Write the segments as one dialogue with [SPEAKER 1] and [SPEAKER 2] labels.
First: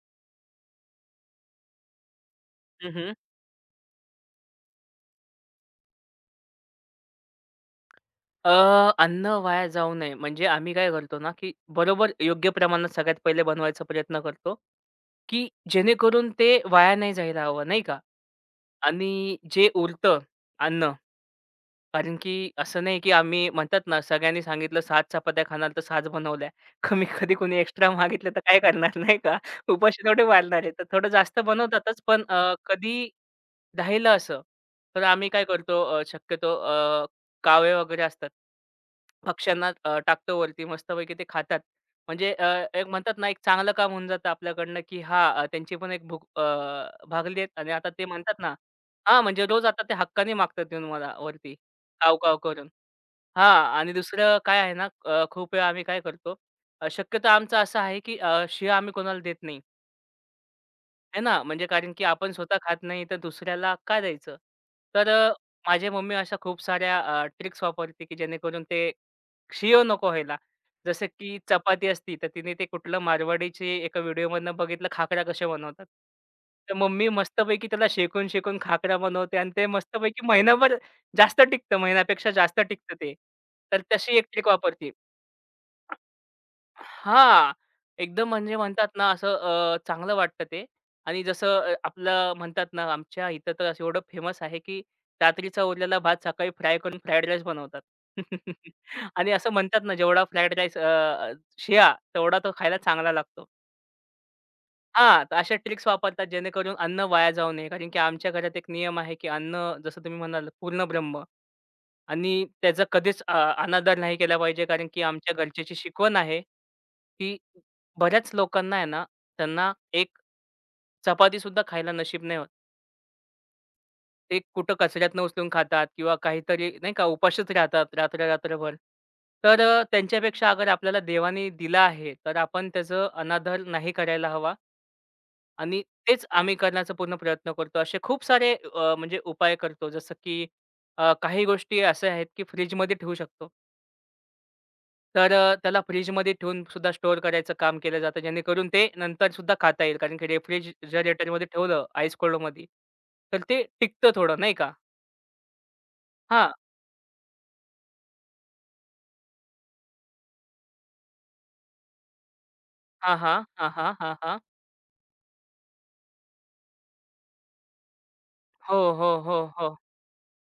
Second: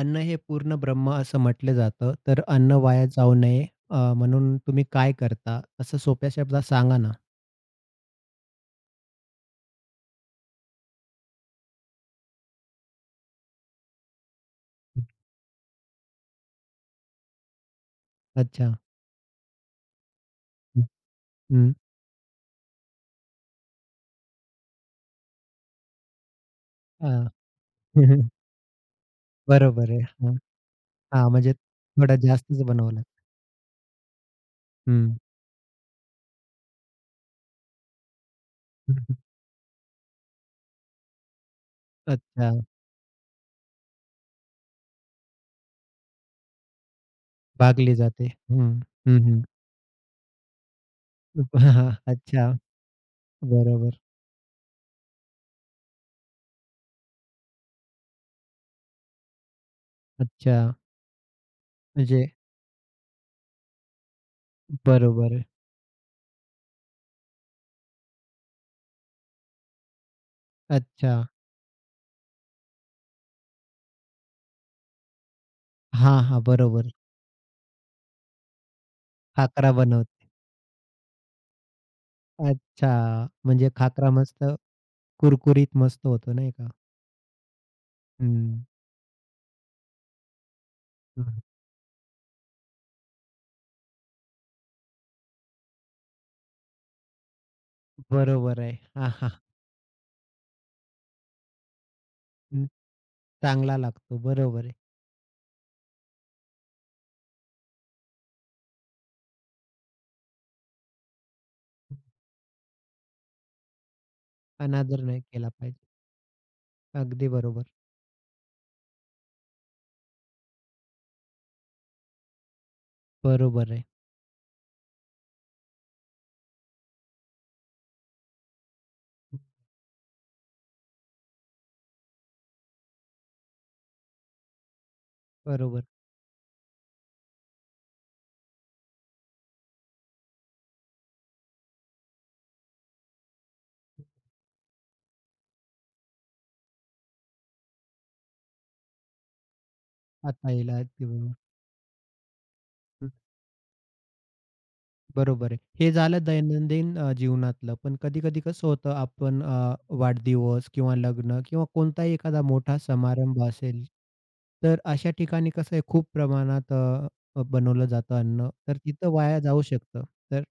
[SPEAKER 1] अन्न हे पूर्ण ब्रह्म असं म्हटलं जातं, तर अन्न वाया
[SPEAKER 2] हं,
[SPEAKER 1] जाऊ नये. म्हणून तुम्ही काय करता? असं सोप्या शब्दात सांगा ना?
[SPEAKER 2] अ, अन्न वाया जाऊ नये म्हणजे आम्ही काय करतो ना, की बरोबर योग्य प्रमाणात सगळ्यात पहिले बनवायचा प्रयत्न करतो, की जेणेकरून ते वाया नाही जायला हवं, नाही का?
[SPEAKER 1] अच्छा.
[SPEAKER 2] आणि जे उरतं अन्न
[SPEAKER 1] हं.
[SPEAKER 2] कारण की असं नाही की आम्ही म्हणतात ना, सगळ्यांनी सांगितलं 7 चपात्या खाणार तर 6च बनवल्या. कमी
[SPEAKER 1] हां.
[SPEAKER 2] कधी कोणी एक्स्ट्रा मागितलं तर काय करणार नाही का?
[SPEAKER 1] बरोबर आहे.
[SPEAKER 2] उपाशी थोडे
[SPEAKER 1] हां,
[SPEAKER 2] मारणार आहे. तर थोडं
[SPEAKER 1] हां,
[SPEAKER 2] जास्त
[SPEAKER 1] म्हणजे
[SPEAKER 2] बनवतातच
[SPEAKER 1] थोडा
[SPEAKER 2] पण
[SPEAKER 1] जास्तच बनवला.
[SPEAKER 2] कधी राहिलं असं, तर
[SPEAKER 1] हं.
[SPEAKER 2] आम्ही काय करतो शक्यतो कावे वगैरे असतात. पक्ष्यांना टाकतो वरती मस्तपैकी ते खातात. म्हणजे
[SPEAKER 1] अच्छा.
[SPEAKER 2] एक म्हणतात ना, एक चांगलं काम होऊन जातं आपल्याकडनं की हां, त्यांची पण एक भूक भागली आहे आणि आता
[SPEAKER 1] भागली
[SPEAKER 2] ते
[SPEAKER 1] जाते.
[SPEAKER 2] म्हणतात ना
[SPEAKER 1] हं. हं,
[SPEAKER 2] हां,
[SPEAKER 1] हं.
[SPEAKER 2] म्हणजे रोज आता ते हक्काने मागतात येऊन मला वरती. काव-काव
[SPEAKER 1] अच्छा.
[SPEAKER 2] करून. हां आणि
[SPEAKER 1] बरोबर.
[SPEAKER 2] दुसरं काय आहे ना, खूप वेळा आम्ही काय करतो, शक्यतो आमचं असं आहे, की शिळा आम्ही कोणाला देत नाही.
[SPEAKER 1] अच्छा.
[SPEAKER 2] आहे ना, म्हणजे कारण की
[SPEAKER 1] म्हणजे
[SPEAKER 2] आपण स्वतः खात नाही, तर दुसऱ्याला का द्यायचं? तर
[SPEAKER 1] बरोबर आहे.
[SPEAKER 2] माझी मम्मी अशा खूप साऱ्या ट्रिक्स वापरते, की जेणेकरून ते क्षीय नको व्हायला. जसं
[SPEAKER 1] अच्छा.
[SPEAKER 2] की चपाती असती, तर तिने ते कुठलं मारवाडीचे एका व्हिडिओमधनं बघितलं, खाकरा कसे बनवतात.
[SPEAKER 1] हां, हां.
[SPEAKER 2] तर
[SPEAKER 1] बरोबर.
[SPEAKER 2] मम्मी मस्तपैकी त्याला शेकून-शेकून खाकरा बनवते आणि ते
[SPEAKER 1] खाकरा बनवते.
[SPEAKER 2] मस्तपैकी महिनाभर जास्त टिकतं, महिन्यापेक्षा जास्त टिकतं ते.
[SPEAKER 1] अच्छा. म्हणजे
[SPEAKER 2] तर
[SPEAKER 1] खाकरा
[SPEAKER 2] तशी एक
[SPEAKER 1] मस्त
[SPEAKER 2] ट्रिक वापरते.
[SPEAKER 1] कुरकुरीत मस्त होतो नाही का?
[SPEAKER 2] हां. एकदम म्हणजे
[SPEAKER 1] हं.
[SPEAKER 2] म्हणतात ना असं चांगलं वाटतं ते आणि
[SPEAKER 1] हं,
[SPEAKER 2] जसं आपलं म्हणतात ना आमच्या इथं तर असं एवढं फेमस आहे, की रात्रीचा उरलेला भात सकाळी फ्राय करून फ्राईड राईस बनवतात.
[SPEAKER 1] बरोबर आहे. हां,
[SPEAKER 2] आणि
[SPEAKER 1] हां.
[SPEAKER 2] असं म्हणतात ना जेवढा फ्राईड राईस शिळा तेवढा तो
[SPEAKER 1] हं,
[SPEAKER 2] खायला चांगला लागतो.
[SPEAKER 1] चांगला लागतो. बरोबर आहे.
[SPEAKER 2] हां, तर अशा ट्रिक्स वापरतात जेणेकरून अन्न वाया जाऊ नये. कारण की आमच्या घरात एक नियम आहे, की अन्न जसं तुम्ही म्हणालात पूर्ण ब्रह्म आणि त्याचा कधीच अनादर नाही केला पाहिजे. कारण
[SPEAKER 1] अनादर
[SPEAKER 2] की
[SPEAKER 1] नाही
[SPEAKER 2] आमच्या
[SPEAKER 1] केला
[SPEAKER 2] घरच्याची
[SPEAKER 1] पाहिजे.
[SPEAKER 2] शिकवण आहे,
[SPEAKER 1] अगदी
[SPEAKER 2] की
[SPEAKER 1] बरोबर.
[SPEAKER 2] बऱ्याच लोकांना आहे ना, त्यांना एक चपातीसुद्धा खायला नशीब नाही होत.
[SPEAKER 1] बरोबर आहे.
[SPEAKER 2] ते कुठं कचऱ्यातनं उचलून खातात किंवा काहीतरी नाही का उपाशीच राहतात रात्र-रात्रभर.
[SPEAKER 1] हं,
[SPEAKER 2] तर त्यांच्यापेक्षा अगर आपल्याला देवाने दिला आहे, तर आपण त्याचं अनादर नाही करायला हवा. आणि
[SPEAKER 1] बरोबर.
[SPEAKER 2] तेच आम्ही करण्याचा पूर्ण प्रयत्न करतो. असे खूप सारे म्हणजे उपाय करतो. जसं की काही गोष्टी अशा आहेत, की फ्रिजमध्ये ठेवू शकतो. तर त्याला फ्रिजमध्ये ठेवून सुद्धा स्टोअर करायचं काम केलं जातं. जेणेकरून ते नंतर सुद्धा खाता येईल. कारण की
[SPEAKER 1] खाता येईल. अगदी बरोबर.
[SPEAKER 2] रेफ्रिजरेटरमध्ये ठेवलं आईस कोल्डमध्ये,
[SPEAKER 1] हं,
[SPEAKER 2] तर ते टिकतं थोडं नाही का.
[SPEAKER 1] बरोबर आहे. हे झालं
[SPEAKER 2] हां.
[SPEAKER 1] दैनंदिन जीवनातलं. पण कधी-कधी कसं होतं आपण वाढदिवस किंवा लग्न किंवा कोणताही एखादा मोठा
[SPEAKER 2] हां, हां.
[SPEAKER 1] समारंभ
[SPEAKER 2] हां,
[SPEAKER 1] असेल,
[SPEAKER 2] हां. हां, हां.
[SPEAKER 1] तर अशा ठिकाणी कसं आहे खूप प्रमाणात अ, अ, बनवलं जातं अन्न.
[SPEAKER 2] हो,
[SPEAKER 1] तर
[SPEAKER 2] हो,
[SPEAKER 1] तिथं वाया
[SPEAKER 2] हो,
[SPEAKER 1] जाऊ
[SPEAKER 2] हो,
[SPEAKER 1] शकतं. तर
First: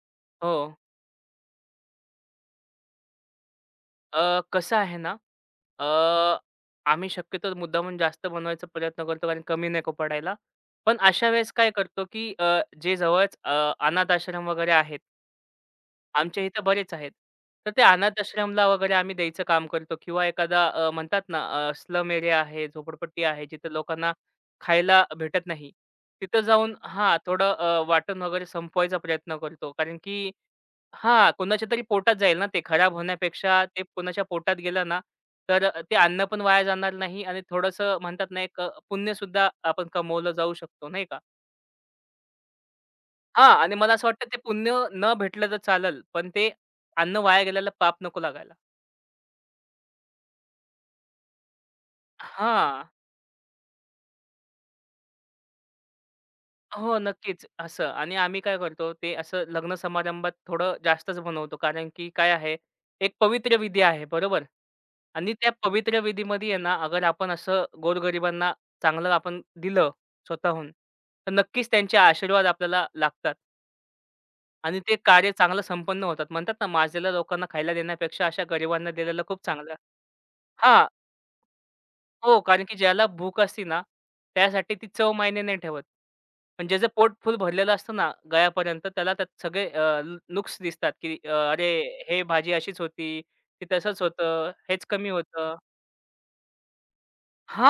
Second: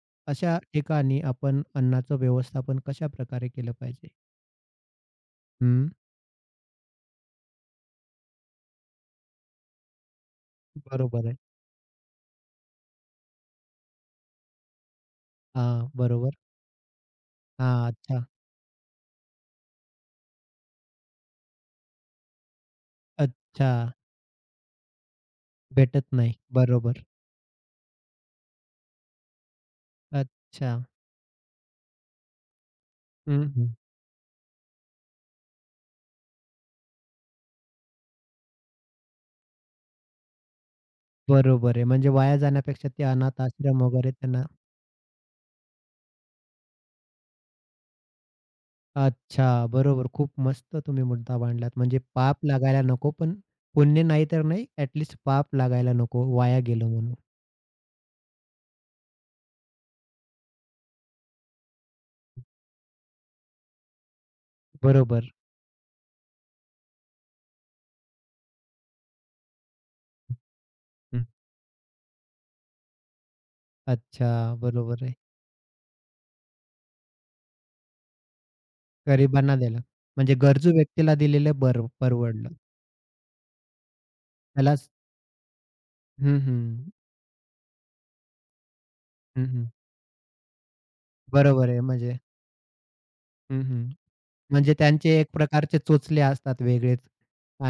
[SPEAKER 2] हो.
[SPEAKER 1] अशा ठिकाणी आपण अन्नाचं व्यवस्थापन कशाप्रकारे केलं पाहिजे?
[SPEAKER 2] अ, कसं आहे ना
[SPEAKER 1] हं,
[SPEAKER 2] अ, आम्ही शक्यतो मुद्दामून जास्त बनवायचा प्रयत्न करतो कारण कमी नको पडायला. पण
[SPEAKER 1] बरोबर
[SPEAKER 2] अशा
[SPEAKER 1] आहे.
[SPEAKER 2] वेळेस काय करतो, की जे जवळच अनाथ आश्रम वगैरे आहेत.
[SPEAKER 1] हां, बरोबर.
[SPEAKER 2] आमच्या इथं बरेच आहेत. तर ते
[SPEAKER 1] हां,
[SPEAKER 2] अनाथ
[SPEAKER 1] अच्छा.
[SPEAKER 2] आश्रमला वगैरे आम्ही द्यायचं काम करतो किंवा एखादा म्हणतात ना स्लम एरिया आहे, झोपडपट्टी आहे,
[SPEAKER 1] अच्छा,
[SPEAKER 2] जिथे लोकांना खायला भेटत नाही.
[SPEAKER 1] भेटत नाही.
[SPEAKER 2] तिथं जाऊन
[SPEAKER 1] बरोबर.
[SPEAKER 2] हां, थोडं वाटून वगैरे संपवायचा प्रयत्न करतो. कारण की
[SPEAKER 1] अच्छा.
[SPEAKER 2] हां, कोणाच्या तरी पोटात जाईल ना ते. खराब
[SPEAKER 1] हं,
[SPEAKER 2] होण्यापेक्षा
[SPEAKER 1] हं.
[SPEAKER 2] ते कोणाच्या पोटात गेलं ना, तर ते अन्न पण वाया जाणार नाही आणि थोडंसं म्हणतात ना, एक पुण्यसुद्धा आपण कमवलं जाऊ शकतो, नाही का?
[SPEAKER 1] बरोबर आहे. म्हणजे वाया जाण्यापेक्षा ते अनाथ
[SPEAKER 2] हां आणि
[SPEAKER 1] आश्रम
[SPEAKER 2] मला असं
[SPEAKER 1] वगैरे
[SPEAKER 2] वाटतं ते
[SPEAKER 1] त्यांना
[SPEAKER 2] पुण्य न भेटलं तर चालेल, पण ते अन्न वाया गेलेलं पाप नको लागायला.
[SPEAKER 1] अच्छा, बरोबर. खूप मस्त तुम्ही मुद्दा मांडलात. म्हणजे पाप लागायला
[SPEAKER 2] हां.
[SPEAKER 1] नको, पण पुण्य नाही तर नाही, ॲट लीस्ट पाप लागायला नको, वाया गेलं
[SPEAKER 2] हो,
[SPEAKER 1] म्हणून.
[SPEAKER 2] नक्कीच. असं आणि आम्ही काय करतो ते असं लग्न समारंभात थोडं जास्तच बनवतो. कारण की काय आहे, एक पवित्र विधी आहे, बरोबर?
[SPEAKER 1] बरोबर.
[SPEAKER 2] आणि त्या पवित्र विधीमध्ये आहे ना, अगर आपण असं गोरगरिबांना चांगलं आपण दिलं स्वतःहून,
[SPEAKER 1] हं.
[SPEAKER 2] तर नक्कीच त्यांचे आशीर्वाद आपल्याला लागतात
[SPEAKER 1] अच्छा,
[SPEAKER 2] आणि ते
[SPEAKER 1] बरोबर आहे.
[SPEAKER 2] कार्य चांगलं संपन्न होतात. म्हणतात ना, माजलेल्या लोकांना खायला देण्यापेक्षा अशा गरिबांना दिलेलं खूप
[SPEAKER 1] गरिबांना
[SPEAKER 2] चांगलं
[SPEAKER 1] दिलं. म्हणजे गरजू
[SPEAKER 2] हां.
[SPEAKER 1] व्यक्तीला दिलेलं बर
[SPEAKER 2] हो,
[SPEAKER 1] परवडलं.
[SPEAKER 2] कारण की ज्याला भूक असती ना, त्यासाठी
[SPEAKER 1] त्यालाच
[SPEAKER 2] ती चव मायने नाही ठेवत.
[SPEAKER 1] हं, हं.
[SPEAKER 2] पण ज्याचं पोट फुल भरलेलं असतं ना गळ्यापर्यंत, त्याला त्यात
[SPEAKER 1] हं, हं.
[SPEAKER 2] सगळे नुक्स दिसतात, की
[SPEAKER 1] बरोबर
[SPEAKER 2] "अरे,
[SPEAKER 1] आहे. म्हणजे
[SPEAKER 2] हे भाजी अशीच होती,
[SPEAKER 1] हं,
[SPEAKER 2] ते
[SPEAKER 1] हं.
[SPEAKER 2] तसंच होतं,
[SPEAKER 1] म्हणजे
[SPEAKER 2] हेच कमी
[SPEAKER 1] त्यांचे एक
[SPEAKER 2] होतं."
[SPEAKER 1] प्रकारचे चोचले असतात वेगळेच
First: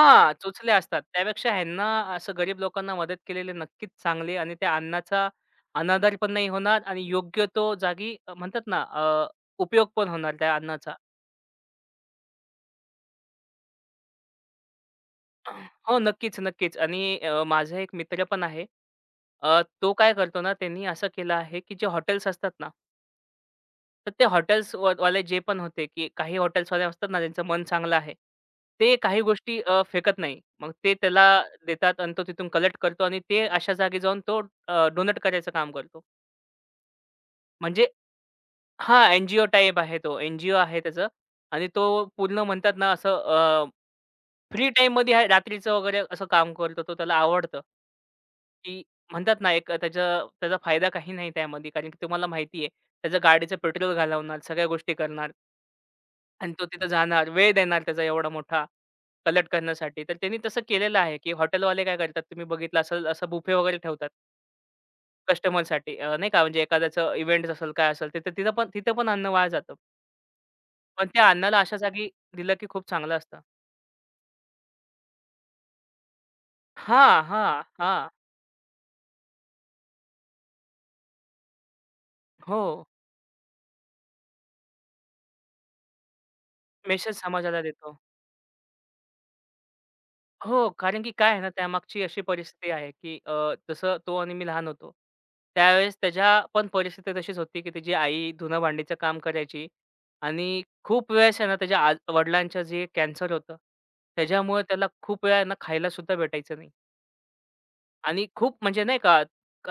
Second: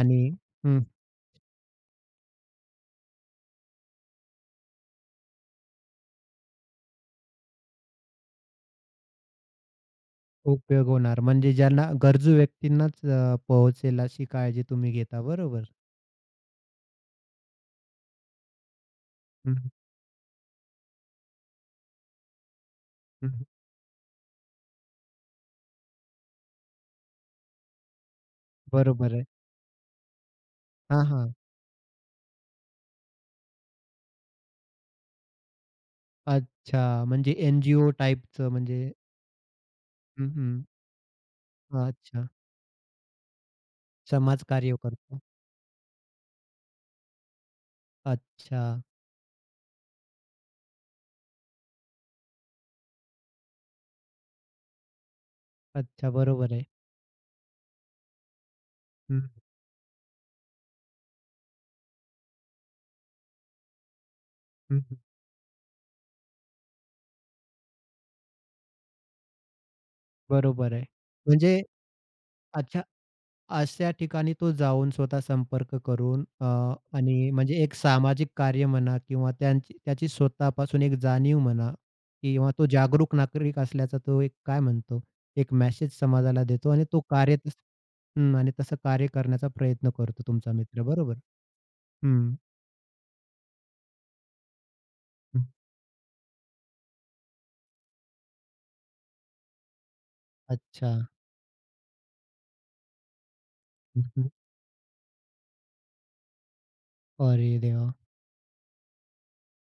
[SPEAKER 1] आणि
[SPEAKER 2] चोचले
[SPEAKER 1] हं,
[SPEAKER 2] असतात. त्यापेक्षा ह्यांना असं गरीब लोकांना मदत केलेली नक्कीच चांगली आणि त्या अन्नाचा अनादर पण नाही होणार आणि योग्य तो जागी म्हणतात ना उपयोग पण होणार त्या
[SPEAKER 1] उपयोग
[SPEAKER 2] अन्नाचा.
[SPEAKER 1] होणार. म्हणजे ज्यांना गरजू व्यक्तींनाच पोहोचेल अशी काळजी तुम्ही घेता. बरोबर.
[SPEAKER 2] हो, नक्कीच, नक्कीच. आणि माझा एक मित्र पण आहे.
[SPEAKER 1] हं, हं,
[SPEAKER 2] तो काय करतो ना, त्यांनी असं केलं आहे, की जे हॉटेल्स असतात ना,
[SPEAKER 1] हं,
[SPEAKER 2] तर ते हॉटेल्स वाले जे पण होते, की काही हॉटेल्सवाले असतात ना, ज्यांचं मन चांगलं आहे. ते
[SPEAKER 1] बरोबर
[SPEAKER 2] काही
[SPEAKER 1] आहे.
[SPEAKER 2] गोष्टी फेकत नाही. मग ते
[SPEAKER 1] हां,
[SPEAKER 2] त्याला
[SPEAKER 1] हां.
[SPEAKER 2] देतात आणि तो तिथून कलेक्ट करतो आणि ते अशा जागी जाऊन तो डोनेट करायचं काम करतो.
[SPEAKER 1] अच्छा. म्हणजे
[SPEAKER 2] म्हणजे
[SPEAKER 1] एन-जी-ओ टाइपचं म्हणजे
[SPEAKER 2] हां, एन जी आहे तो.
[SPEAKER 1] हं, हं.
[SPEAKER 2] एन-जी-ओ आहे त्याचं आणि तो
[SPEAKER 1] अच्छा.
[SPEAKER 2] पूर्ण म्हणतात ना, असं फ्री
[SPEAKER 1] समाजकार्य
[SPEAKER 2] टाईममध्ये
[SPEAKER 1] करतो.
[SPEAKER 2] हां, रात्रीचं वगैरे असं काम करतो तो त्याला आवडतं.
[SPEAKER 1] अच्छा.
[SPEAKER 2] की म्हणतात ना एक त्याचा त्याचा फायदा काही नाही त्यामध्ये कारण की तुम्हाला माहिती आहे त्याचं गाडीचं पेट्रोल घालवणार, सगळ्या गोष्टी करणार
[SPEAKER 1] अच्छा.
[SPEAKER 2] आणि
[SPEAKER 1] बरोबर
[SPEAKER 2] तो
[SPEAKER 1] आहे.
[SPEAKER 2] तिथं जाणार, वेळ देणार त्याचा एवढा मोठा
[SPEAKER 1] हं,
[SPEAKER 2] कलेक्ट करण्यासाठी. तर त्यांनी तसं केलेलं आहे, की हॉटेलवाले काय करतात तुम्ही बघितलं असेल असं बुफे वगैरे ठेवतात
[SPEAKER 1] हं, हं.
[SPEAKER 2] कस्टमरसाठी नाही का म्हणजे एखाद्याचं इव्हेंट असेल, काय असेल तिथं तिथं पण अन्न वाया जातं.
[SPEAKER 1] बरोबर आहे.
[SPEAKER 2] पण त्या अन्नाला
[SPEAKER 1] म्हणजे
[SPEAKER 2] अशा जागी दिलं की
[SPEAKER 1] अच्छा
[SPEAKER 2] खूप चांगलं असतं.
[SPEAKER 1] अशा ठिकाणी तो जाऊन स्वतः संपर्क करून
[SPEAKER 2] हां,
[SPEAKER 1] आणि म्हणजे
[SPEAKER 2] हां,
[SPEAKER 1] एक
[SPEAKER 2] हां.
[SPEAKER 1] सामाजिक कार्य म्हणा किंवा त्यांची त्याची स्वतःपासून एक जाणीव म्हणा किंवा
[SPEAKER 2] हो.
[SPEAKER 1] तो जागरूक नागरिक असल्याचा तो एक काय म्हणतो, एक मेसेज समाजाला देतो आणि तो
[SPEAKER 2] मेसेज
[SPEAKER 1] कार्य तसं
[SPEAKER 2] समाजाला देतो.
[SPEAKER 1] हं, आणि तसं कार्य करण्याचा प्रयत्न करतो तुमचा
[SPEAKER 2] हो,
[SPEAKER 1] मित्र,
[SPEAKER 2] कारण की
[SPEAKER 1] बरोबर?
[SPEAKER 2] काय आहे ना, त्यामागची अशी
[SPEAKER 1] हं,
[SPEAKER 2] परिस्थिती आहे, की जसं तो आणि मी लहान होतो.
[SPEAKER 1] हं.
[SPEAKER 2] त्यावेळेस त्याच्या पण परिस्थिती तशीच होती, की त्याची आई धुनं-भांडीचं काम करायची आणि
[SPEAKER 1] अच्छा.
[SPEAKER 2] खूप वेळेस आहे ना, त्याच्या आज वडिलांचं जे कॅन्सर होतं,
[SPEAKER 1] हं, हं.
[SPEAKER 2] त्याच्यामुळे त्याला खूप वेळा आहे ना, खायलासुद्धा भेटायचं नाही
[SPEAKER 1] अरे देवा!
[SPEAKER 2] आणि खूप म्हणजे नाही का,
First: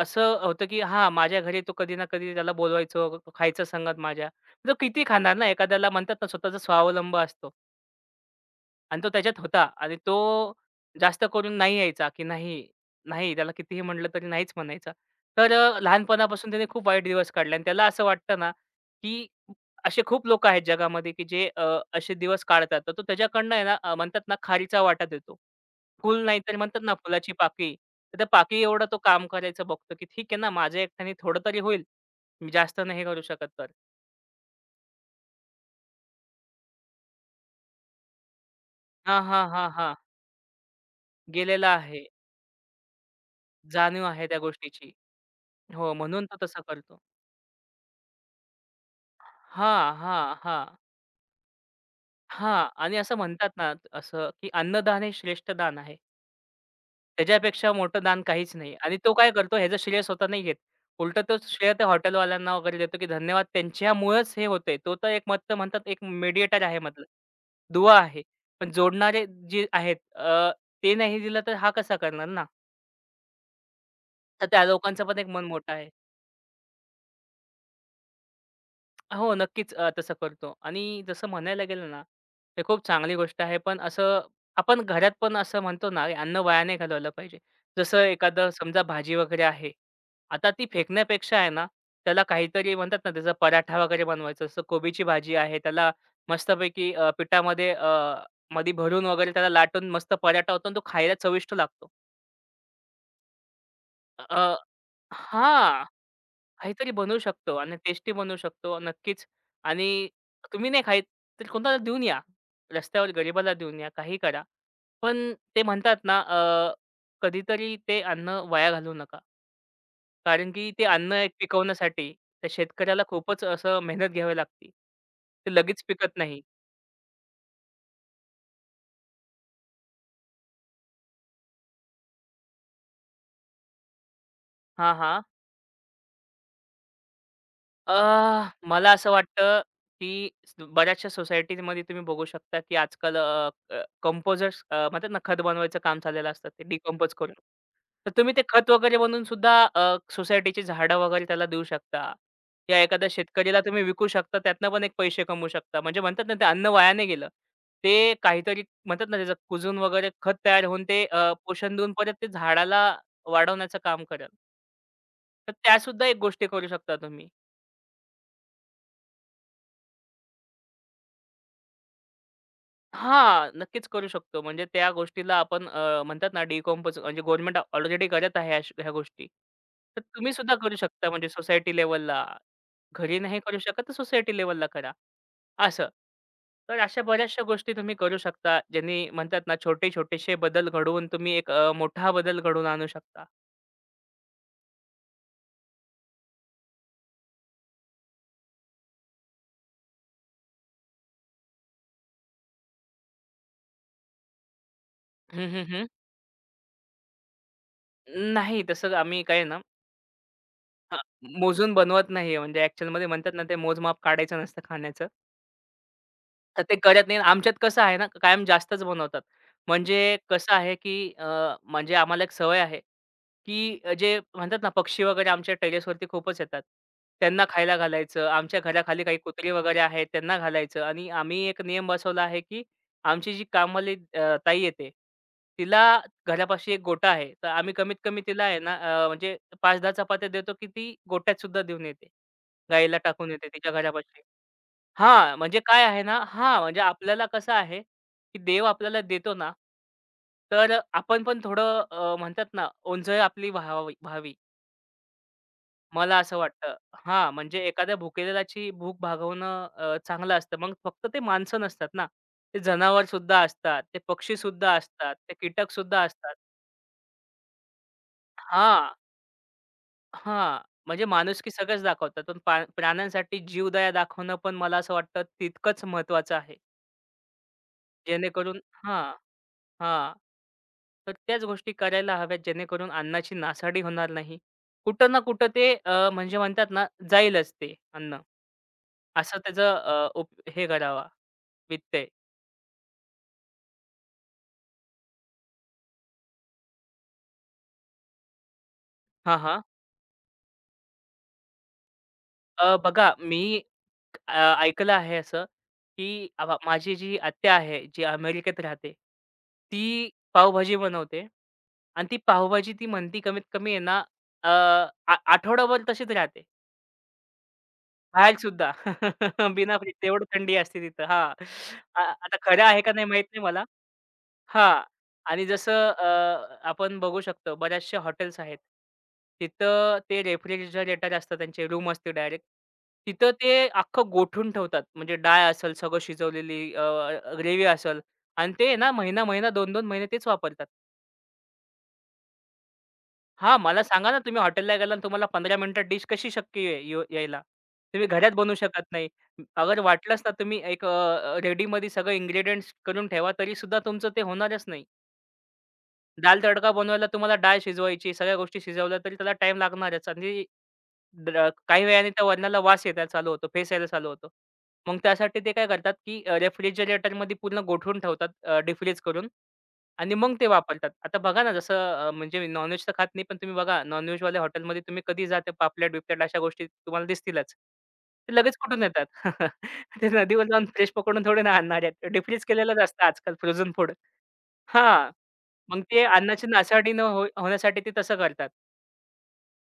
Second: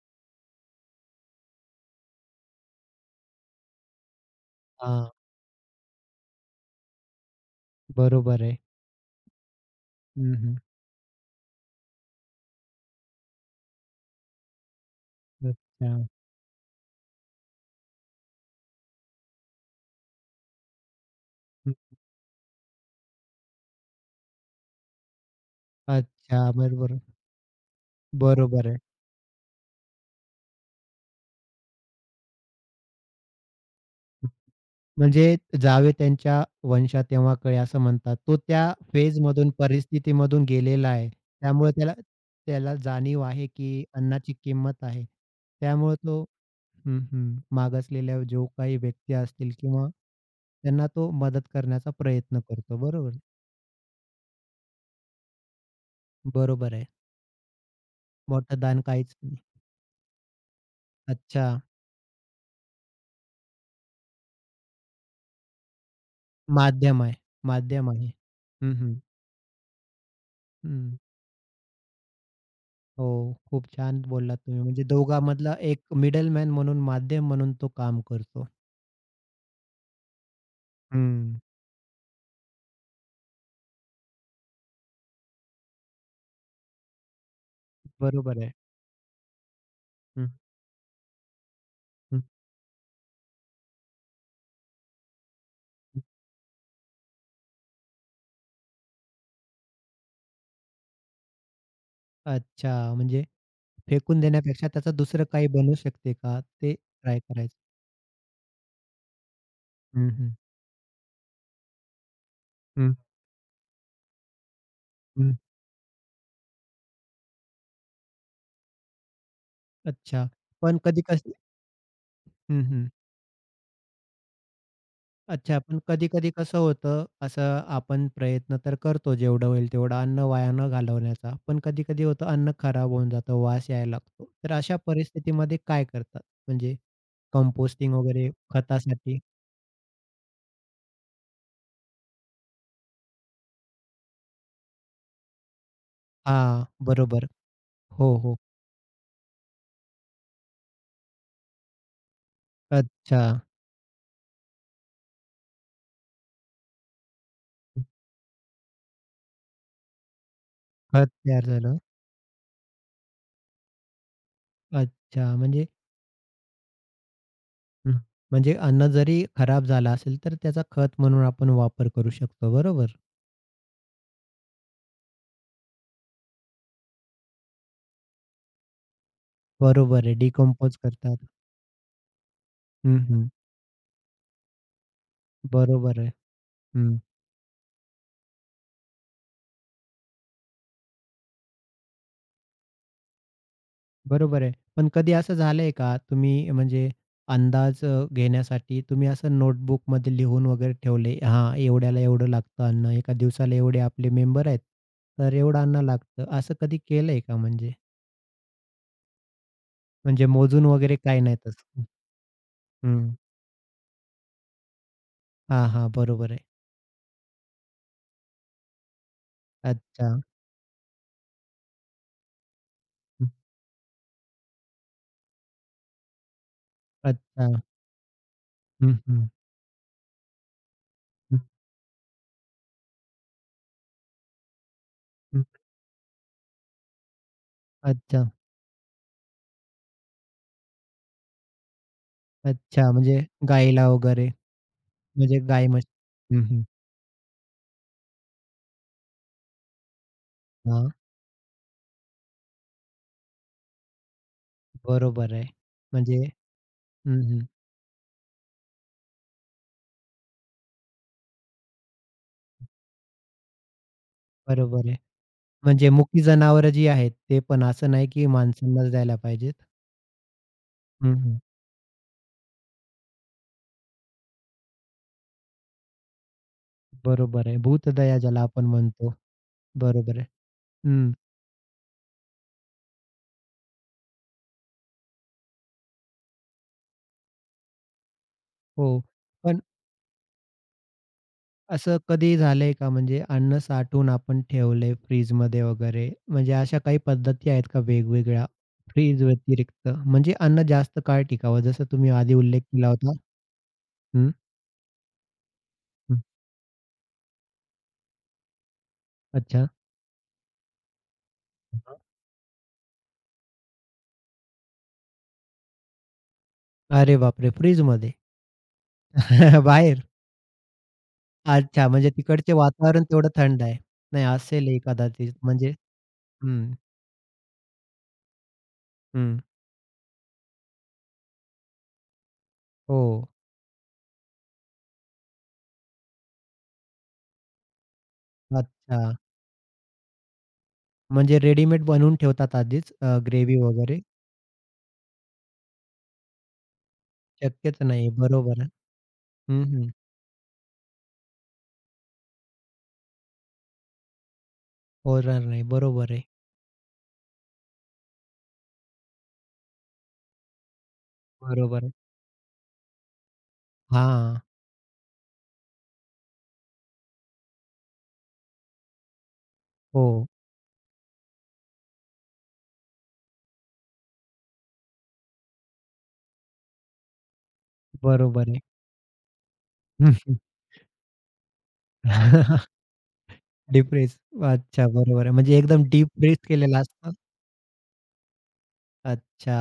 [SPEAKER 2] असं होतं, की हां, माझ्या घरी तो कधी ना कधी त्याला बोलवायचो, खायचं संगत माझ्या. तो किती
[SPEAKER 1] हां,
[SPEAKER 2] खाणार ना, एखाद्याला म्हणतात ना, स्वतःचा स्वावलंब असतो.
[SPEAKER 1] बरोबर आहे.
[SPEAKER 2] आणि तो त्याच्यात होता आणि
[SPEAKER 1] हं,
[SPEAKER 2] तो
[SPEAKER 1] हं.
[SPEAKER 2] जास्त करून नाही यायचा, की नाही, नाही त्याला कितीही म्हटलं तरी नाहीच म्हणायचा. तर
[SPEAKER 1] अच्छा.
[SPEAKER 2] लहानपणापासून त्याने खूप वाईट दिवस काढले आणि त्याला असं वाटतं ना, की असे खूप लोकं आहेत जगामध्ये, की जे
[SPEAKER 1] हं.
[SPEAKER 2] असे दिवस काढतात. तर तो त्याच्याकडनं आहे ना, म्हणतात ना खारीचा वाटा देतो. फुल नाही
[SPEAKER 1] अच्छा.
[SPEAKER 2] तरी म्हणतात ना
[SPEAKER 1] बरोबर.
[SPEAKER 2] फुलाची पाकळी. तर त्या पाकळी
[SPEAKER 1] बरोबर आहे.
[SPEAKER 2] एवढं तो काम करायचं बघतो, की ठीक आहे ना, माझ्या एकट्याने थोडं तरी होईल. मी जास्त नाही करू शकत तर.
[SPEAKER 1] म्हणजे जावे त्यांच्या वंशा तेव्हा कळे असं म्हणतात. तो त्या
[SPEAKER 2] हां, हां,
[SPEAKER 1] फेजमधून,
[SPEAKER 2] हां, हां.
[SPEAKER 1] परिस्थितीमधून गेलेला आहे. त्यामुळे
[SPEAKER 2] गेलेला
[SPEAKER 1] त्याला
[SPEAKER 2] आहे.
[SPEAKER 1] त्याला जाणीव आहे, की
[SPEAKER 2] जाणीव आहे
[SPEAKER 1] अन्नाची
[SPEAKER 2] त्या
[SPEAKER 1] किंमत
[SPEAKER 2] गोष्टीची.
[SPEAKER 1] आहे.
[SPEAKER 2] हो,
[SPEAKER 1] त्यामुळे तो
[SPEAKER 2] म्हणून तो तसा करतो.
[SPEAKER 1] हं, हं. मागासलेल्या जो काही व्यक्ती असतील
[SPEAKER 2] हां,
[SPEAKER 1] किंवा
[SPEAKER 2] हां, हां,
[SPEAKER 1] त्यांना तो मदत करण्याचा प्रयत्न
[SPEAKER 2] हां.
[SPEAKER 1] करतो.
[SPEAKER 2] आणि
[SPEAKER 1] बरोबर.
[SPEAKER 2] असं म्हणतात ना, असं की अन्नदान हे श्रेष्ठ दान आहे.
[SPEAKER 1] बरोबर आहे.
[SPEAKER 2] त्याच्यापेक्षा मोठं दान काहीच
[SPEAKER 1] मोठं
[SPEAKER 2] नाही.
[SPEAKER 1] दान
[SPEAKER 2] आणि तो
[SPEAKER 1] काहीच
[SPEAKER 2] काय
[SPEAKER 1] नाही.
[SPEAKER 2] करतो ह्याचं श्रेय स्वतः नाही घेत. उलटं तो
[SPEAKER 1] अच्छा.
[SPEAKER 2] श्रेय त्या हॉटेलवाल्यांना वगैरे देतो, की धन्यवाद त्यांच्यामुळेच हे होतंय. तो तर एक मत म्हणतात एक मेडिएटर आहे
[SPEAKER 1] माध्यम
[SPEAKER 2] मधलं.
[SPEAKER 1] आहे. माध्यम
[SPEAKER 2] दुवा
[SPEAKER 1] आहे.
[SPEAKER 2] आहे. पण
[SPEAKER 1] हं, हं.
[SPEAKER 2] जोडणारे जे आहेत ते
[SPEAKER 1] हं.
[SPEAKER 2] नाही दिलं तर हा कसा करणार ना?
[SPEAKER 1] हो, खूप छान बोललात
[SPEAKER 2] तर
[SPEAKER 1] तुम्ही.
[SPEAKER 2] त्या
[SPEAKER 1] म्हणजे
[SPEAKER 2] लोकांचं पण एक मन
[SPEAKER 1] दोघांमधला
[SPEAKER 2] मोठं
[SPEAKER 1] एक
[SPEAKER 2] आहे.
[SPEAKER 1] मिडलमॅन म्हणून, माध्यम म्हणून तो काम करतो.
[SPEAKER 2] हो, नक्कीच तसं करतो आणि जसं
[SPEAKER 1] हं,
[SPEAKER 2] म्हणायला गेलं ना, ते खूप चांगली गोष्ट आहे. पण असं आपण घरात पण असं म्हणतो ना, "अरे, अन्न वाया नाही घालवलं पाहिजे. जसं
[SPEAKER 1] बरोबर
[SPEAKER 2] एखादं
[SPEAKER 1] आहे.
[SPEAKER 2] समजा भाजी वगैरे आहे.
[SPEAKER 1] हं,
[SPEAKER 2] आता ती फेकण्यापेक्षा आहे ना,
[SPEAKER 1] हं,
[SPEAKER 2] त्याला काहीतरी म्हणतात ना, त्याचा पराठा वगैरे बनवायचा. जसं कोबीची भाजी आहे, त्याला
[SPEAKER 1] हं.
[SPEAKER 2] मस्तपैकी पिठामध्ये मध्ये भरून वगैरे त्याला लाटून मस्त पराठा होतो आणि तो खायला चविष्ट लागतो.
[SPEAKER 1] अच्छा, म्हणजे फेकून
[SPEAKER 2] अ,
[SPEAKER 1] देण्यापेक्षा त्याचं दुसरं काही बनू
[SPEAKER 2] हां.
[SPEAKER 1] शकते का, ते
[SPEAKER 2] काहीतरी बनवू
[SPEAKER 1] ट्राय
[SPEAKER 2] शकतो
[SPEAKER 1] करायचं.
[SPEAKER 2] आणि टेस्टी बनवू शकतो नक्कीच. आणि
[SPEAKER 1] हं, हं.
[SPEAKER 2] तुम्ही नाही खात तर कोणाला देऊन या.
[SPEAKER 1] हं,
[SPEAKER 2] रस्त्यावर गरिबाला देऊन या, काही करा. पण
[SPEAKER 1] हं.
[SPEAKER 2] ते म्हणतात ना कधीतरी ते अन्न वाया घालवू नका.
[SPEAKER 1] अच्छा.
[SPEAKER 2] कारण की
[SPEAKER 1] पण
[SPEAKER 2] ते
[SPEAKER 1] कधी
[SPEAKER 2] अन्न एक
[SPEAKER 1] कसं
[SPEAKER 2] पिकवण्यासाठी त्या
[SPEAKER 1] हं, हं.
[SPEAKER 2] शेतकऱ्याला खूपच असं मेहनत घ्यावी लागते. ते
[SPEAKER 1] अच्छा, पण
[SPEAKER 2] लगेच पिकत
[SPEAKER 1] कधी-कधी
[SPEAKER 2] नाही.
[SPEAKER 1] कसं होतं, असं आपण प्रयत्न तर करतो जेवढं होईल तेवढं अन्न वाया न घालवण्याचा. पण कधी-कधी होतं अन्न खराब होऊन जातं, वास यायला लागतो. तर अशा
[SPEAKER 2] हां, हां.
[SPEAKER 1] परिस्थितीमध्ये काय करतात? म्हणजे कंपोस्टिंग वगैरे
[SPEAKER 2] अ, मला असं
[SPEAKER 1] खतासाठी
[SPEAKER 2] वाटतं, की बऱ्याचशा सोसायटीमध्ये तुम्ही बघू शकता, की आजकाल अ, अ, कंपोझर्स म्हणतात ना, खत बनवायचं काम चाललेलं असतं. ते
[SPEAKER 1] हां,
[SPEAKER 2] डिकंपोज
[SPEAKER 1] बरोबर.
[SPEAKER 2] करून. तर
[SPEAKER 1] हो,
[SPEAKER 2] तुम्ही
[SPEAKER 1] हो.
[SPEAKER 2] ते खत वगैरे बनवून सुद्धा सोसायटीची झाडं वगैरे त्याला देऊ शकता. या एखाद्या
[SPEAKER 1] अच्छा.
[SPEAKER 2] शेतकरीला तुम्ही विकू शकता. त्यातनं पण एक पैसे कमवू शकता. म्हणजे म्हणतात ना, ते अन्न वाया गेलं. ते काहीतरी म्हणतात ना, त्याचं कुजून वगैरे खत तयार होऊन ते
[SPEAKER 1] खत तयार
[SPEAKER 2] पोषण
[SPEAKER 1] झालं.
[SPEAKER 2] देऊन परत ते झाडाला वाढवण्याचं काम करेल.
[SPEAKER 1] अच्छा,
[SPEAKER 2] तर
[SPEAKER 1] म्हणजे
[SPEAKER 2] त्यासुद्धा एक गोष्टी करू शकता तुम्ही.
[SPEAKER 1] हं, म्हणजे अन्न जरी खराब झालं असेल, तर त्याचा खत म्हणून आपण वापर करू शकतो. बरोबर.
[SPEAKER 2] हां, नक्कीच करू शकतो. म्हणजे त्या गोष्टीला आपण म्हणतात ना डिकंपोज म्हणजे गव्हर्नमेंट ऑलरेडी करत आहे अश ह्या गोष्टी. तर
[SPEAKER 1] बरोबर आहे.
[SPEAKER 2] तुम्ही सुद्धा करू
[SPEAKER 1] डिकंपोज
[SPEAKER 2] शकता
[SPEAKER 1] करतात.
[SPEAKER 2] म्हणजे सोसायटी लेव्हलला.
[SPEAKER 1] हं,
[SPEAKER 2] घरी
[SPEAKER 1] हं.
[SPEAKER 2] नाही करू शकत तर सोसायटी लेव्हलला करा असं.
[SPEAKER 1] बरोबर आहे.
[SPEAKER 2] तर अशा बऱ्याचशा गोष्टी तुम्ही करू शकता. ज्यांनी म्हणतात ना छोटे-छोटेसे बदल घडवून तुम्ही एक मोठा बदल घडवून आणू शकता.
[SPEAKER 1] बरोबर आहे. पण कधी असं झालंय का तुम्ही म्हणजे अंदाज घेण्यासाठी तुम्ही असं नोटबुकमध्ये लिहून वगैरे ठेवले, हां, एवढ्याला एवढं लागतं अन्न, एका दिवसाला एवढे आपले मेंबर आहेत, तर
[SPEAKER 2] हं,
[SPEAKER 1] एवढं
[SPEAKER 2] हं,
[SPEAKER 1] अन्न
[SPEAKER 2] हं.
[SPEAKER 1] लागतं. असं कधी केलंय का म्हणजे?
[SPEAKER 2] नाही तसं आम्ही काय ना,
[SPEAKER 1] म्हणजे मोजून वगैरे
[SPEAKER 2] हां,
[SPEAKER 1] काही नाही
[SPEAKER 2] मोजून
[SPEAKER 1] तसं?
[SPEAKER 2] बनवत नाहीये. म्हणजे ॲक्चुअलमध्ये
[SPEAKER 1] हं.
[SPEAKER 2] म्हणतात ना ते मोजमाप काढायचं नसतं खाण्याचं.
[SPEAKER 1] हां, हां. बरोबर आहे.
[SPEAKER 2] तर ते करत नाही. आणि आमच्यात कसं आहे ना, कायम जास्तच बनवतात. म्हणजे
[SPEAKER 1] अच्छा.
[SPEAKER 2] कसं आहे, की म्हणजे आम्हाला एक सवय आहे,
[SPEAKER 1] हं.
[SPEAKER 2] की जे म्हणतात ना, पक्षी वगैरे आमच्या टेरेसवरती खूपच येतात. त्यांना
[SPEAKER 1] अच्छा.
[SPEAKER 2] खायला घालायचं. आमच्या
[SPEAKER 1] हं,
[SPEAKER 2] घराखाली काही
[SPEAKER 1] हं.
[SPEAKER 2] कुत्री वगैरे आहेत, त्यांना घालायचं आणि आम्ही
[SPEAKER 1] हं,
[SPEAKER 2] एक नियम बसवला आहे, की आमची जी कामवाली ताई येते,
[SPEAKER 1] हं.
[SPEAKER 2] तिला घरापाशी एक गोटा आहे. तर आम्ही कमीत कमी
[SPEAKER 1] अच्छा.
[SPEAKER 2] तिला आहे ना, म्हणजे 5-10 चपात्या देतो, की ती गोट्यातसुद्धा देऊन येते.
[SPEAKER 1] अच्छा.
[SPEAKER 2] गाईला
[SPEAKER 1] म्हणजे
[SPEAKER 2] टाकून येते तिच्या
[SPEAKER 1] गाईला
[SPEAKER 2] घरापाशी.
[SPEAKER 1] वगैरे
[SPEAKER 2] हां,
[SPEAKER 1] म्हणजे
[SPEAKER 2] म्हणजे
[SPEAKER 1] गाय
[SPEAKER 2] काय आहे ना
[SPEAKER 1] म्हशी हं,
[SPEAKER 2] हां,
[SPEAKER 1] हं.
[SPEAKER 2] म्हणजे आपल्याला कसं आहे, की देव आपल्याला देतो ना, तर
[SPEAKER 1] हां.
[SPEAKER 2] आपण पण थोडं म्हणतात ना, ओंजळ आपली व्हावी व्हावी.
[SPEAKER 1] बरोबर आहे.
[SPEAKER 2] मला
[SPEAKER 1] म्हणजे
[SPEAKER 2] असं वाटतं.
[SPEAKER 1] हं,
[SPEAKER 2] हां,
[SPEAKER 1] हं.
[SPEAKER 2] म्हणजे एखाद्या भुकेलेल्याची भूक भागवणं चांगलं असतं. मग फक्त ते माणसं नसतात ना, ते जनावरसुद्धा असतात, ते पक्षीसुद्धा
[SPEAKER 1] बरोबर आहे.
[SPEAKER 2] असतात, ते
[SPEAKER 1] म्हणजे
[SPEAKER 2] कीटकसुद्धा
[SPEAKER 1] मुकी
[SPEAKER 2] असतात.
[SPEAKER 1] जनावरं जी आहेत, ते पण असं नाही की
[SPEAKER 2] हां,
[SPEAKER 1] माणसांनाच द्यायला पाहिजेत.
[SPEAKER 2] हां, म्हणजे
[SPEAKER 1] हं, हं.
[SPEAKER 2] माणुसकी सगळंच दाखवतात. पण प्राण्यांसाठी जीवदया दाखवणं पण मला असं वाटतं तितकंच महत्त्वाचं आहे.
[SPEAKER 1] बरोबर आहे. भूतदया ज्याला
[SPEAKER 2] जेणेकरून
[SPEAKER 1] आपण
[SPEAKER 2] हां.
[SPEAKER 1] म्हणतो.
[SPEAKER 2] हां.
[SPEAKER 1] बरोबर आहे. हं,
[SPEAKER 2] तर त्याच गोष्टी करायला हव्यात जेणेकरून अन्नाची नासाडी होणार नाही. कुठं ना कुठं ते म्हणजे म्हणतात ना, जाईलच ते अन्न.
[SPEAKER 1] हो.
[SPEAKER 2] असं
[SPEAKER 1] पण
[SPEAKER 2] त्याचं हे करावा
[SPEAKER 1] असं
[SPEAKER 2] वित्यय.
[SPEAKER 1] कधी झालंय का म्हणजे अन्न साठवून आपण ठेवलंय फ्रीजमध्ये वगैरे, म्हणजे अशा काही पद्धती आहेत का वेगवेगळ्या फ्रीज
[SPEAKER 2] हां, हां.
[SPEAKER 1] व्यतिरिक्त? म्हणजे अन्न जास्त काळ टिकावं जसं तुम्ही आधी उल्लेख केला
[SPEAKER 2] बघा
[SPEAKER 1] होता.
[SPEAKER 2] मी
[SPEAKER 1] हं,
[SPEAKER 2] ऐकलं आहे असं,
[SPEAKER 1] हं.
[SPEAKER 2] की माझी जी आत्या आहे, जी अमेरिकेत राहते,
[SPEAKER 1] अच्छा.
[SPEAKER 2] ती पावभाजी बनवते आणि ती पावभाजी ती म्हणती कमीत कमी आहे ना, अ, आ आठवडाभर तशीच राहते.
[SPEAKER 1] अरे बापरे! फ्रीजमध्ये?
[SPEAKER 2] बाहेर सुद्धा बिना फ्रिज
[SPEAKER 1] बाहेर?
[SPEAKER 2] तेवढं थंडी असते तिथं. हां.
[SPEAKER 1] अच्छा, म्हणजे
[SPEAKER 2] आता
[SPEAKER 1] तिकडचे
[SPEAKER 2] खरं आहे का
[SPEAKER 1] वातावरण
[SPEAKER 2] नाही माहीत
[SPEAKER 1] तेवढं
[SPEAKER 2] नाही
[SPEAKER 1] थंड
[SPEAKER 2] मला.
[SPEAKER 1] आहे. नाही असेलही
[SPEAKER 2] हां.
[SPEAKER 1] कदाचित
[SPEAKER 2] आणि
[SPEAKER 1] म्हणजे
[SPEAKER 2] जसं
[SPEAKER 1] हं,
[SPEAKER 2] आपण बघू शकतो बऱ्याचशा हॉटेल्स आहेत.
[SPEAKER 1] हं.
[SPEAKER 2] तिथं ते रेफ्रिजरेटर असतं त्यांचे रूम असते डायरेक्ट.
[SPEAKER 1] हो.
[SPEAKER 2] तिथं ते अख्खं गोठून ठेवतात. म्हणजे डाळ असेल, सगळं शिजवलेली ग्रेव्ही असेल आणि ते ना
[SPEAKER 1] अच्छा.
[SPEAKER 2] महिना-महिना, 2-2 महिने तेच वापरतात.
[SPEAKER 1] म्हणजे रेडीमेड बनवून ठेवतात आधीच ग्रेव्ही
[SPEAKER 2] हां, मला
[SPEAKER 1] वगैरे.
[SPEAKER 2] सांगा ना तुम्ही हॉटेलला गेला आणि तुम्हाला 15 मिनिटात डिश कशी शक्य ये येऊ यायला?
[SPEAKER 1] शक्यच
[SPEAKER 2] तुम्ही
[SPEAKER 1] नाही.
[SPEAKER 2] घरात बनवू
[SPEAKER 1] बरोबर आहे.
[SPEAKER 2] शकत नाही.
[SPEAKER 1] हं,
[SPEAKER 2] अगर
[SPEAKER 1] हं.
[SPEAKER 2] वाटलंच ना तुम्ही एक रेडीमध्ये सगळं इन्ग्रीडियंट्स करून ठेवा तरीसुद्धा तुमचं ते होणारच नाही.
[SPEAKER 1] होणार नाही. बरोबर आहे.
[SPEAKER 2] दाल तडका बनवायला तुम्हाला डाळ शिजवायची, सगळ्या गोष्टी शिजवल्या तरी त्याला टाईम लागणारच आणि ड काही
[SPEAKER 1] बरोबर आहे.
[SPEAKER 2] वेळाने त्या वरणाला वास यायला चालू होतो, फेसायला चालू होतो.
[SPEAKER 1] हां.
[SPEAKER 2] मग त्यासाठी ते काय करतात, की रेफ्रिजरेटरमध्ये पूर्ण गोठवून ठेवतात डिफ्रीज करून
[SPEAKER 1] हो.
[SPEAKER 2] आणि मग ते वापरतात. आता बघा ना जसं म्हणजे नॉन-व्हेज तर खात नाही, पण तुम्ही बघा नॉन-व्हेजवाल्या हॉटेलमध्ये तुम्ही कधी जा, पापलेट-बिपलेट अशा गोष्टी तुम्हाला दिसतीलच. ते
[SPEAKER 1] बरोबर
[SPEAKER 2] लगेच
[SPEAKER 1] आहे.
[SPEAKER 2] कुठून येतात? ते नदीवर जाऊन फ्रेश पकडून थोडी ना आणणार आहेत.
[SPEAKER 1] हं,
[SPEAKER 2] डिफ्रीज
[SPEAKER 1] हं.
[SPEAKER 2] केलेलंच असतं आजकाल फ्रोझन
[SPEAKER 1] डीप
[SPEAKER 2] फूड.
[SPEAKER 1] फ्रीज. अच्छा
[SPEAKER 2] हां.
[SPEAKER 1] बरोबर आहे. म्हणजे
[SPEAKER 2] मग
[SPEAKER 1] एकदम
[SPEAKER 2] ते
[SPEAKER 1] डीप फ्रीज
[SPEAKER 2] अन्नाची
[SPEAKER 1] केलेलं
[SPEAKER 2] नासाडी न
[SPEAKER 1] असतं.
[SPEAKER 2] होई होण्यासाठी ते तसं करतात.
[SPEAKER 1] अच्छा.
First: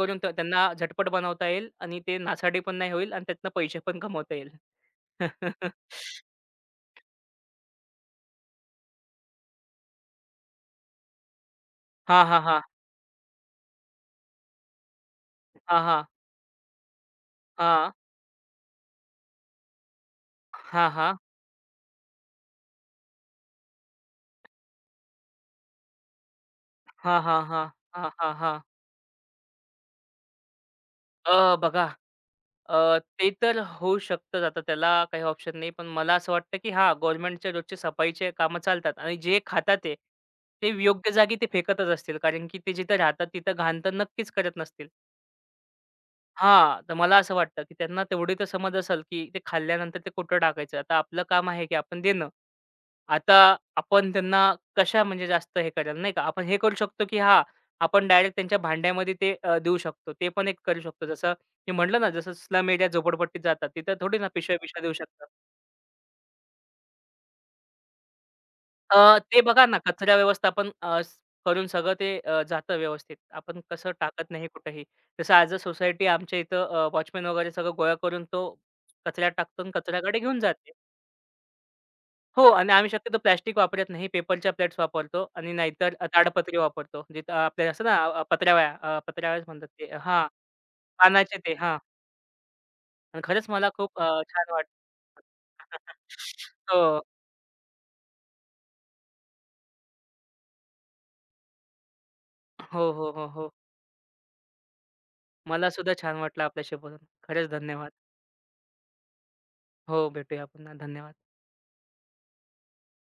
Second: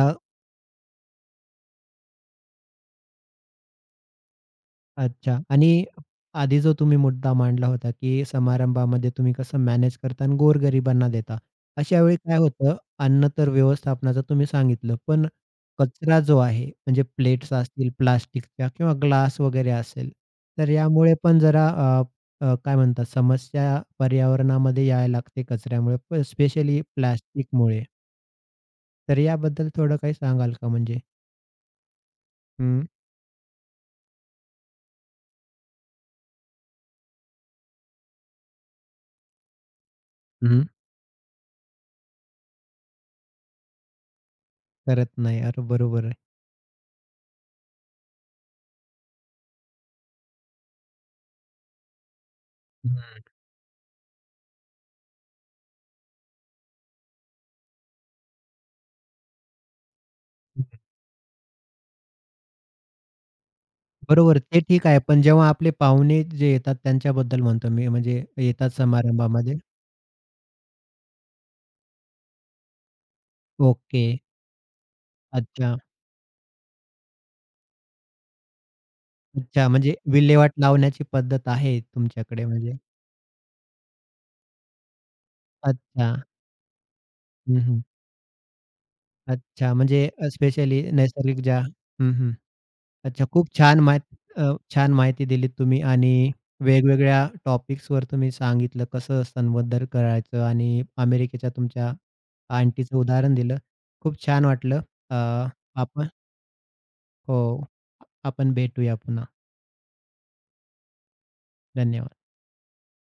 [SPEAKER 1] अ
[SPEAKER 2] त्यांना झटपट बनवता येईल आणि ते नासाडी पण नाही होईल आणि त्यातनं पैसे पण कमवता येईल.
[SPEAKER 1] अच्छा आणि आधी जो तुम्ही मुद्दा मांडला होता, की समारंभामध्ये तुम्ही कसं मॅनेज करता आणि गोरगरिबांना देता. अशा वेळी
[SPEAKER 2] हां,
[SPEAKER 1] काय
[SPEAKER 2] हां, हां.
[SPEAKER 1] होतं, अन्न तर व्यवस्थापनाचं तुम्ही सांगितलं, पण
[SPEAKER 2] हां, हां.
[SPEAKER 1] कचरा जो आहे, म्हणजे प्लेट्स असतील
[SPEAKER 2] हां.
[SPEAKER 1] प्लास्टिकच्या किंवा ग्लास वगैरे असेल, तर
[SPEAKER 2] हां,
[SPEAKER 1] यामुळे
[SPEAKER 2] हां.
[SPEAKER 1] पण जरा अ, अ, काय म्हणतात समस्या पर्यावरणामध्ये यायला लागते कचऱ्यामुळे, स्पेशली
[SPEAKER 2] हां, हां, हां.
[SPEAKER 1] प्लास्टिकमुळे.
[SPEAKER 2] हां, हां, हां.
[SPEAKER 1] तर याबद्दल थोडं काही सांगाल का म्हणजे?
[SPEAKER 2] बघा
[SPEAKER 1] हं,
[SPEAKER 2] ते तर होऊ शकतं आता त्याला काही ऑप्शन नाही. पण मला असं वाटतं, की हां, गव्हर्नमेंटच्या रोजचे सफाईचे कामं चालतात आणि जे खातात ते,
[SPEAKER 1] हं,
[SPEAKER 2] ते योग्य जागी ते फेकतच असतील. कारण की ते जिथं राहतात तिथं घाण तर नक्कीच करत नसतील.
[SPEAKER 1] करत नाही. अरे बरोबर आहे.
[SPEAKER 2] हां, तर मला असं वाटतं, की त्यांना तेवढी तर समज असेल, की ते खाल्ल्यानंतर ते कुठं टाकायचं. आता आपलं काम आहे, की आपण देणं.
[SPEAKER 1] हं.
[SPEAKER 2] आता आपण त्यांना कशा म्हणजे जास्त हे करायला नाही का. आपण हे करू शकतो, की हां, आपण डायरेक्ट त्यांच्या भांड्यामध्ये ते देऊ शकतो. ते पण एक करू शकतो. जसं मी म्हटलं ना, जसं स्लम एरिया झोपडपट्टीत जातात. तिथं थोडी ना
[SPEAKER 1] बरोबर, ते
[SPEAKER 2] पिशव्या-बिशव्या
[SPEAKER 1] ठीक
[SPEAKER 2] देऊ
[SPEAKER 1] आहे. पण
[SPEAKER 2] शकतात.
[SPEAKER 1] जेव्हा आपले पाहुणे जे येतात त्यांच्याबद्दल म्हणतो मी, म्हणजे येतात
[SPEAKER 2] ते
[SPEAKER 1] समारंभामध्ये.
[SPEAKER 2] बघा ना कचरा व्यवस्थापन अ, स करून सगळं ते जातं व्यवस्थित. आपण कसं
[SPEAKER 1] ओके.
[SPEAKER 2] टाकत नाही कुठेही. जसं ॲज अ
[SPEAKER 1] अच्छा,
[SPEAKER 2] सोसायटी आमच्या इथं वॉचमन वगैरे सगळं गोळा करून तो कचऱ्यात टाकतो
[SPEAKER 1] अच्छा.
[SPEAKER 2] आणि
[SPEAKER 1] म्हणजे
[SPEAKER 2] कचऱ्याकडे घेऊन
[SPEAKER 1] विल्हेवाट
[SPEAKER 2] जाते.
[SPEAKER 1] लावण्याची पद्धत आहे
[SPEAKER 2] हो
[SPEAKER 1] तुमच्याकडे
[SPEAKER 2] आणि
[SPEAKER 1] म्हणजे.
[SPEAKER 2] आम्ही शक्यतो प्लास्टिक वापरत नाही. पेपरच्या प्लेट्स वापरतो आणि नाहीतर
[SPEAKER 1] अच्छा.
[SPEAKER 2] ताडपत्री वापरतो. जिथं
[SPEAKER 1] हं,
[SPEAKER 2] आपल्या
[SPEAKER 1] हं.
[SPEAKER 2] असतं ना पत्रावळ्याच म्हणतात
[SPEAKER 1] अच्छा.
[SPEAKER 2] ते
[SPEAKER 1] म्हणजे
[SPEAKER 2] हां,
[SPEAKER 1] स्पेशली
[SPEAKER 2] पानाचे
[SPEAKER 1] नैसर्गिक
[SPEAKER 2] ते
[SPEAKER 1] ज्या
[SPEAKER 2] हां.
[SPEAKER 1] हं, हं.
[SPEAKER 2] आणि
[SPEAKER 1] अच्छा. खूप
[SPEAKER 2] खरंच मला
[SPEAKER 1] छान
[SPEAKER 2] खूप
[SPEAKER 1] माहिती
[SPEAKER 2] छान
[SPEAKER 1] छान माहिती दिलीत
[SPEAKER 2] वाटलं.
[SPEAKER 1] तुम्ही आणि
[SPEAKER 2] हो.
[SPEAKER 1] वेगवेगळ्या टॉपिक्सवर तुम्ही सांगितलं कसं संबोधन करायचं आणि अमेरिकेच्या तुमच्या
[SPEAKER 2] हो,
[SPEAKER 1] आंटीचं
[SPEAKER 2] हो, हो,
[SPEAKER 1] उदाहरण
[SPEAKER 2] हो.
[SPEAKER 1] दिलं. खूप छान वाटलं. अ,
[SPEAKER 2] मला सुद्धा
[SPEAKER 1] आपण
[SPEAKER 2] छान वाटलं आपल्याशी बोलून.
[SPEAKER 1] हो.
[SPEAKER 2] खरंच धन्यवाद.
[SPEAKER 1] आपण भेटूया पुन्हा.
[SPEAKER 2] हो, भेटूया पुन्हा. धन्यवाद.
[SPEAKER 1] धन्यवाद.